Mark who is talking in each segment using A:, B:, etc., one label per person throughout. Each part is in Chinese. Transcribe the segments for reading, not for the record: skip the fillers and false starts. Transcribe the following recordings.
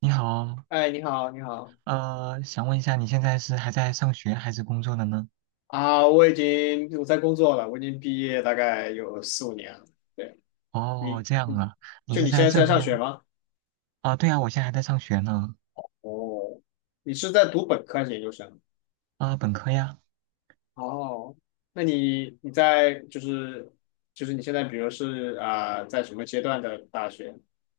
A: 你好，
B: 哎，你好，你好
A: 想问一下，你现在是还在上学还是工作的呢？
B: 啊！我已经我在工作了，我已经毕业大概有4、5年了。对，
A: 哦，
B: 你，
A: 这样
B: 你
A: 啊，你
B: 就
A: 是
B: 你现
A: 在
B: 在是
A: 这
B: 在上学
A: 边
B: 吗？
A: 啊？对啊，我现在还在上学呢。
B: 哦，你是在读本科还是研究生？
A: 啊，本科呀。
B: 哦，那你你在就是就是你现在比如是在什么阶段的大学？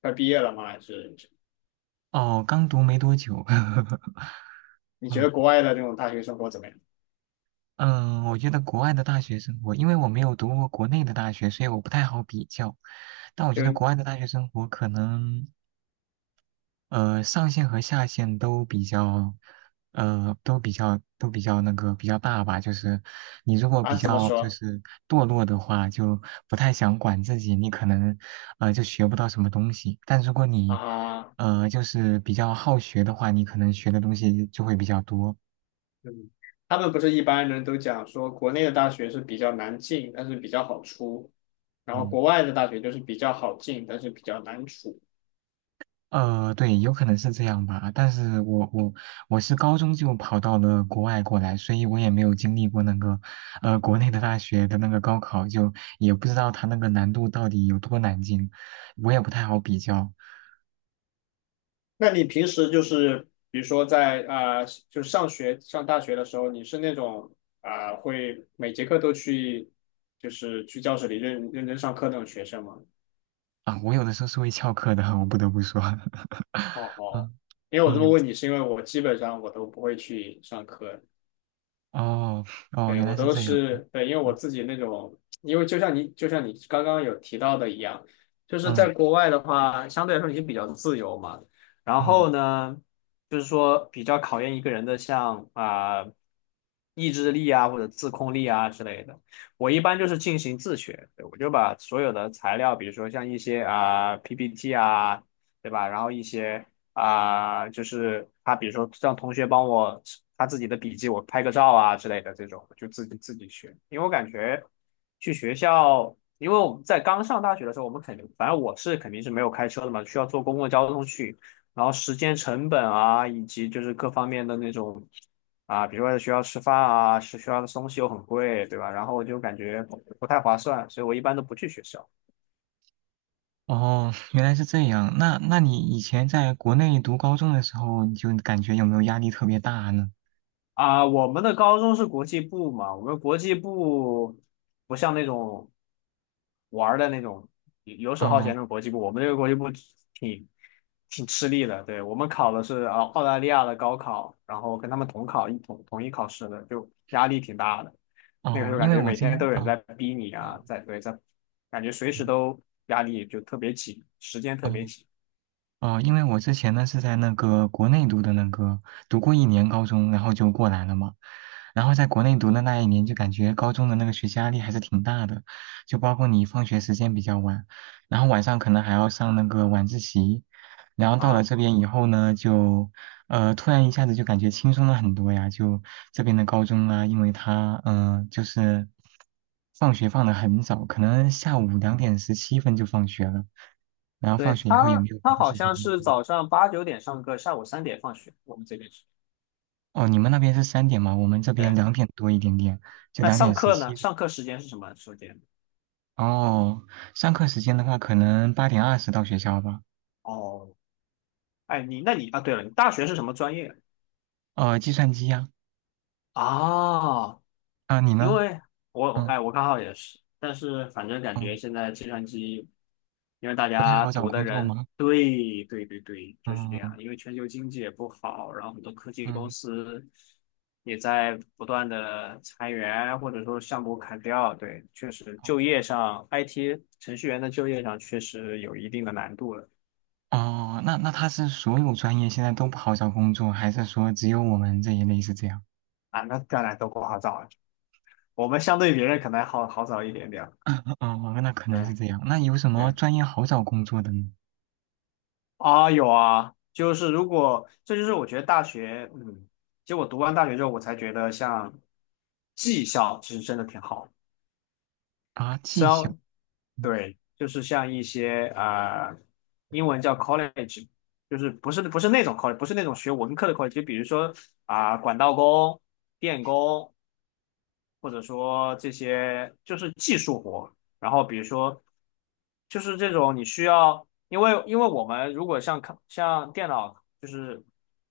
B: 快毕业了吗？还是
A: 哦，刚读没多久。
B: 你觉
A: 嗯
B: 得国外的那种大学生活怎么样？
A: 嗯，我觉得国外的大学生活，因为我没有读过国内的大学，所以我不太好比较。但我觉得
B: 就
A: 国外的大学生活可能。上限和下限都比较，那个比较大吧。就是你如果比
B: 怎么
A: 较就
B: 说
A: 是堕落的话，就不太想管自己，你可能就学不到什么东西。但如果你
B: 啊？
A: 就是比较好学的话，你可能学的东西就会比较多。
B: 嗯，他们不是一般人都讲说，国内的大学是比较难进，但是比较好出，然后
A: 嗯。
B: 国外的大学就是比较好进，但是比较难出。
A: 对，有可能是这样吧，但是我是高中就跑到了国外过来，所以我也没有经历过那个，国内的大学的那个高考，就也不知道它那个难度到底有多难进，我也不太好比较
B: 那你平时就是，比如说在就上大学的时候，你是那种会每节课都去，就是去教室里认真上课那种学生吗？
A: 啊。我有的时候是会翘课的，我不得不说。
B: 哦 哦，
A: 嗯
B: 因为我这么
A: 嗯，
B: 问你，是因为我基本上都不会去上课。
A: 哦哦，
B: 对，
A: 原
B: 我
A: 来是
B: 都
A: 这样。
B: 是，对，因为我
A: 嗯
B: 自己那种，因为就像你刚刚有提到的一样，就是在
A: 嗯
B: 国外的话，相对来说你就比较自由嘛。然
A: 嗯，
B: 后呢，就是说比较考验一个人的像意志力啊或者自控力啊之类的。我一般就是进行自学。对，我就把所有的材料，比如说像一些PPT 啊，对吧？然后一些就是他比如说让同学帮我他自己的笔记，我拍个照啊之类的这种，就自己学。因为我感觉去学校，因为我们在刚上大学的时候，我们肯定，反正我是肯定是没有开车的嘛，需要坐公共交通去，然后时间成本啊，以及就是各方面的那种。啊，比如说在学校吃饭啊，是学校的东西又很贵，对吧？然后我就感觉不太划算，所以我一般都不去学校。
A: 哦，原来是这样。那你以前在国内读高中的时候，你就感觉有没有压力特别大呢？
B: 啊，我们的高中是国际部嘛，我们国际部不像那种玩儿的那种游游手好闲
A: 哦
B: 的国际部，我们这个国际部挺挺吃力的。对，我们考的是澳大利亚的高考，然后跟他们同一考试的，就压力挺大的。那个时
A: 哦，
B: 候感
A: 因为
B: 觉
A: 我
B: 每
A: 今
B: 天都
A: 天，
B: 有人在
A: 哦
B: 逼你啊，
A: 哦
B: 在对在，感觉随时
A: 哦
B: 都压力就特别紧，时间特别
A: 哦，
B: 紧
A: 哦，因为我之前呢是在那个国内读的那个，读过一年高中，然后就过来了嘛。然后在国内读的那一年，就感觉高中的那个学习压力还是挺大的，就包括你放学时间比较晚，然后晚上可能还要上那个晚自习。然后到了
B: 啊。
A: 这边以后呢，就突然一下子就感觉轻松了很多呀。就这边的高中啊，因为他就是放学放得很早，可能下午2点17分就放学了。然后
B: 对
A: 放学以后也
B: 他，
A: 没有别
B: 他
A: 的
B: 好
A: 事情
B: 像
A: 可以
B: 是
A: 做。
B: 早上8、9点上课，下午3点放学，我们这边是。
A: 哦，你们那边是3点吗？我们这边
B: 对。
A: 2点多一点点，就
B: 那
A: 两
B: 上
A: 点十
B: 课呢？
A: 七。
B: 上课时间是什么时间？
A: 哦，上课时间的话，可能8点20到学校吧。
B: 哦，哎，你那你啊，对了，你大学是什么专业
A: 计算机呀。
B: 啊？
A: 啊，你
B: 因
A: 呢？
B: 为
A: 嗯
B: 我刚好也是，但是反正感觉
A: 嗯，
B: 现在计算机，因为大
A: 不太
B: 家
A: 好找
B: 读的
A: 工作
B: 人，
A: 吗？
B: 对对对对，就是这
A: 嗯
B: 样。因为全球经济也不好，然后很多科技公
A: 嗯。
B: 司也在不断的裁员，或者说项目砍掉。对，确实就业上，IT 程序员的就业上确实有一定的难度了。
A: 哦，那他是所有专业现在都不好找工作，还是说只有我们这一类是这样？
B: 啊，那当然都不好找，我们相对别人可能还好找一点点。
A: 哦，那可能是
B: 对
A: 这样。那有什么
B: 对
A: 专业好找工作的呢？
B: 啊，有啊，就是如果这就是我觉得大学，其实我读完大学之后，我才觉得像技校其实真的挺好。
A: 啊，技
B: 虽
A: 校。
B: 然
A: 嗯
B: 对，就是像一些英文叫 college，就是不是那种 college，不是那种学文科的 college，就比如说啊、管道工、电工。或者说这些就是技术活。然后比如说，就是这种你需要，因为我们如果像电脑就是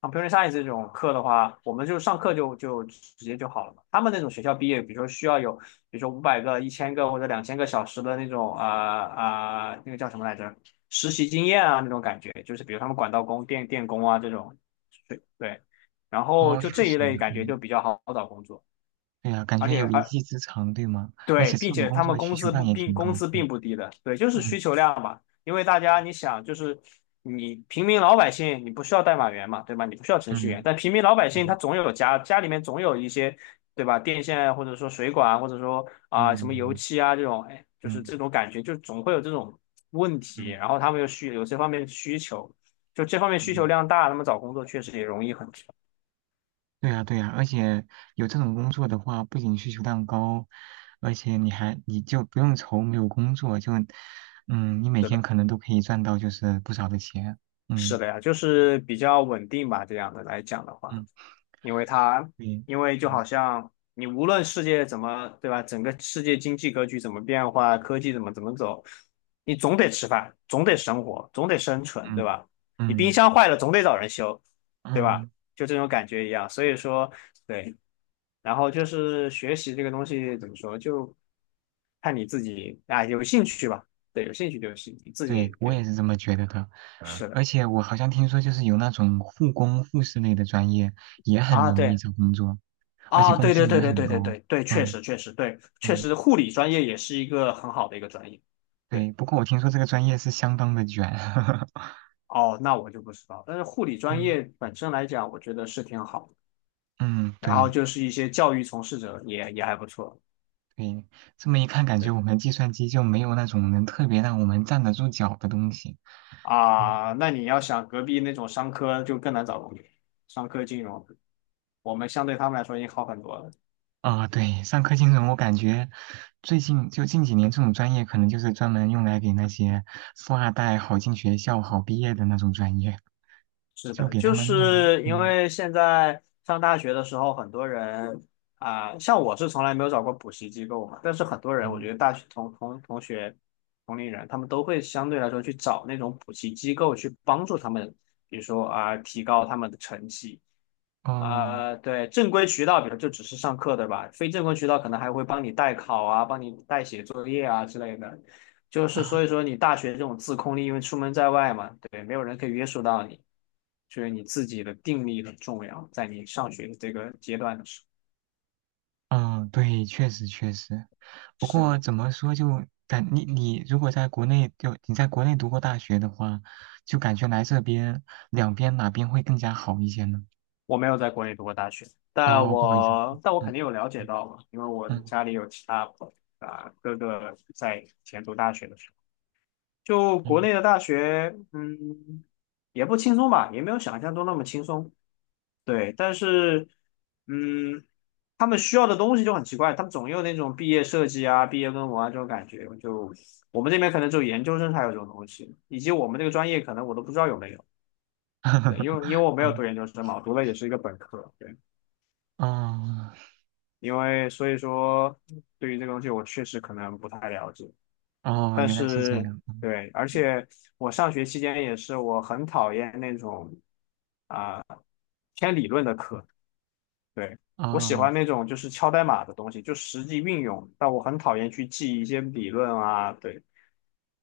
B: computer science 这种课的话，我们就上课就直接就好了嘛。他们那种学校毕业，比如说需要有，比如说500个、1000个或者2000个小时的那种那个叫什么来着？实习经验啊那种感觉，就是比如他们管道工、电工啊这种，对对。然后
A: 哦，
B: 就
A: 确
B: 这
A: 实。
B: 一类感觉就
A: 嗯
B: 比较好找工作，
A: 对呀，感
B: 而
A: 觉
B: 且
A: 有一
B: 而
A: 技之长，对吗？而
B: 对，
A: 且
B: 并
A: 这种
B: 且
A: 工
B: 他
A: 作
B: 们
A: 的需求量也挺
B: 工
A: 高。
B: 资
A: 嗯
B: 并不低的，对，就是需
A: 嗯
B: 求量嘛。因为大家你想，就是你平民老百姓，你不需要代码员嘛，对吧？你不需要程序员，
A: 嗯
B: 但平民老百姓他
A: 嗯
B: 总有家里面总有一些，对吧？电线啊或者说水管啊或者说啊、什么油
A: 嗯
B: 漆啊这种，哎，就是
A: 嗯
B: 这种感觉，就总会有这种问题。
A: 嗯
B: 然后他们又需有这方面的需求，就这方面需求
A: 嗯，
B: 量大，他们找工作确实也容易很多。
A: 对呀对呀，而且有这种工作的话，不仅需求量高，而且你就不用愁没有工作，就嗯，你每
B: 是
A: 天
B: 的，
A: 可能都可以赚到就是不少的钱。嗯
B: 是的呀，就是比较稳定吧，这样的来讲的话。
A: 嗯，
B: 因为它，
A: 对。
B: 因为就
A: 嗯
B: 好像你无论世界怎么，对吧？整个世界经济格局怎么变化，科技怎么走，你总得吃饭，总得生活，总得生存，对
A: 嗯
B: 吧？你冰
A: 嗯
B: 箱坏了总得找人修，对吧？
A: 嗯，
B: 就这种感觉一样。所以说，对，然后就是学习这个东西怎么说，就看你自己啊，有兴趣吧。对，有兴趣就行，你自己
A: 对，我
B: 对，
A: 也是这么觉得的。
B: 是的
A: 而且我好像听说，就是有那种护工、护士类的专业也很
B: 啊，
A: 容易
B: 对。
A: 找工作，而且
B: 啊，
A: 工
B: 对
A: 资
B: 对
A: 也
B: 对对
A: 很
B: 对对
A: 高。
B: 对对，确
A: 嗯
B: 实确实对，确
A: 嗯，
B: 实护理专业也是一个很好的一个专业。对，
A: 对。不过我听说这个专业是相当的卷。
B: 哦，那我就不知道。但是护理专
A: 嗯
B: 业本身来讲，我觉得是挺好的。
A: 嗯，
B: 然后
A: 对
B: 就是一些教育从事者也还不错。
A: 对。这么一看，感觉
B: 对
A: 我们计算机就没有那种能特别让我们站得住脚的东西。嗯
B: 啊，那你要想隔壁那种商科就更难找工作，商科金融，我们相对他们来说已经好很多了。
A: 啊，对，上课金融，我感觉最近就近几年这种专业，可能就是专门用来给那些富二代好进学校、好毕业的那种专业，
B: 是
A: 就
B: 的，
A: 给他
B: 就
A: 们弄个。
B: 是因为现在上大学的时候，很多人啊、像我是从来没有找过补习机构嘛，但是很多人，我觉
A: 嗯，
B: 得大学同学、同龄人，他们都会相对来说去找那种补习机构去帮助他们，比如说啊、提高他们的成绩，
A: 哦，
B: 啊、对，正规渠道，比如就只是上课，对吧？非正规渠道可能还会帮你代考啊，帮你代写作业啊之类的。就是
A: 啊
B: 所以说，你大学这种自控力，因为出门在外嘛，对，没有人可以约束到你，所以你自己的定力很重要，在你上学的这个阶段的时候。
A: 嗯，对，确实确实。不
B: 是
A: 过
B: 的，
A: 怎么说就感你你如果在国内就你在国内读过大学的话，就感觉来这边两边哪边会更加好一些呢？
B: 我没有在国内读过大学，但
A: 哦，不好意思。
B: 我但我
A: 嗯
B: 肯定有了解到嘛，因为我
A: 嗯
B: 家里有其他啊哥哥在以前读大学的时候。就国
A: 嗯，
B: 内的大学，也不轻松吧，也没有想象中那么轻松。对，但是，嗯，他们需要的东西就很奇怪，他们总有那种毕业设计啊、毕业论文啊这种感觉。就我们这边可能只有研究生才有这种东西，以及我们这个专业可能我都不知道有没有。对，因为 我没有读
A: 嗯
B: 研究生嘛，我读的也是一个本科。对，
A: 哦
B: 因为所以说对于这个东西我确实可能不太了解。
A: 哦，
B: 但
A: 原来是这
B: 是
A: 样。
B: 对，而
A: 嗯
B: 且我上学期间也是，我很讨厌那种啊、偏理论的课，对，我喜
A: 哦
B: 欢那种就是敲代码的东西，就实际运用，但我很讨厌去记一些理论啊。对，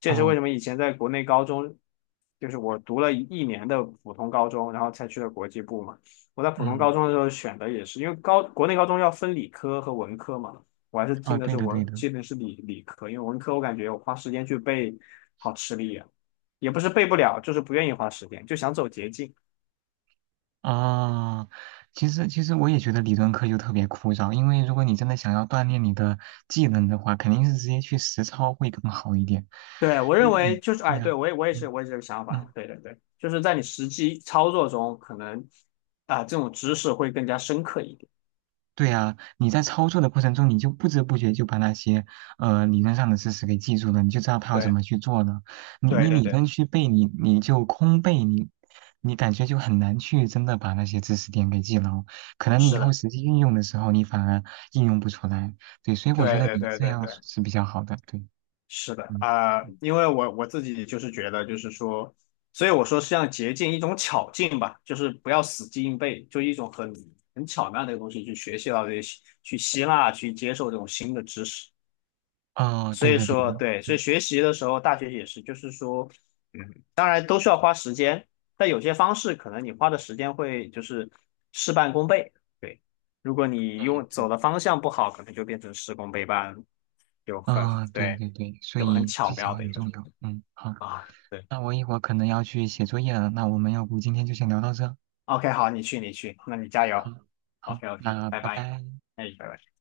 B: 这也是为什
A: 哦
B: 么以前在国内高中，就是我读了一年的普通高中，然后才去了国际部嘛。我在普通高
A: 嗯
B: 中的时候选的也是，因为高国内高中要分理科和文科嘛，我还是
A: 哦，对的对的。
B: 进的是理科，因为文科我感觉我花时间去背好吃力啊，也不是背不了，就是不愿意花时间，就想走捷径。
A: 啊，其实我也觉得理论课就特别枯燥，因为如果你真的想要锻炼你的技能的话，肯定是直接去实操会更好一点。
B: 对，我
A: 因
B: 认
A: 为
B: 为
A: 你，
B: 就是，
A: 对
B: 哎，
A: 呀，
B: 对，我也我也是
A: 嗯
B: 我也是这个想法，
A: 嗯。
B: 对对对，就是在你实际操作中，可能这种知识会更加深刻一点。
A: 对啊，你在操作的过程中，你就不知不觉就把那些理论上的知识给记住了，你就知道它要怎
B: 对
A: 么去做了。你
B: 对
A: 你
B: 对
A: 理
B: 对，
A: 论去背，你就空背，你感觉就很难去真的把那些知识点给记牢。可能你以
B: 是
A: 后
B: 的，
A: 实际运用的时候，你反而应用不出来。对，所以我觉
B: 对
A: 得
B: 对
A: 你
B: 对
A: 这
B: 对
A: 样
B: 对，
A: 是比较好的。对，
B: 是的
A: 嗯，
B: 因为我自己就是觉得就是说，所以我说是像捷径一种巧劲吧，就是不要死记硬背，就一种很巧妙的一个东西去学习到这些，去吸纳去接受这种新的知识。
A: 啊，
B: 所
A: 对
B: 以
A: 的，对
B: 说，
A: 的，
B: 对，所以
A: 对，
B: 学习的时候，大学也是，就是说，当然都需要花时间，但有些方式可能你花的时间会就是事半功倍。对，如果你
A: 嗯，
B: 用走
A: 对，
B: 的方向不好，可能就变成事功倍半，就很
A: 啊，对
B: 对，
A: 对对，所
B: 就很
A: 以技
B: 巧
A: 巧
B: 妙的
A: 很
B: 一个
A: 重要。嗯，好。
B: 啊。对
A: 那我一会儿可能要去写作业了，那我们要不今天就先聊到这？
B: ，OK，好，你去，你去，那你加
A: 好。
B: 油。
A: 好，
B: OK，OK，
A: 那
B: 拜
A: 拜
B: 拜。
A: 拜。
B: 哎，拜拜。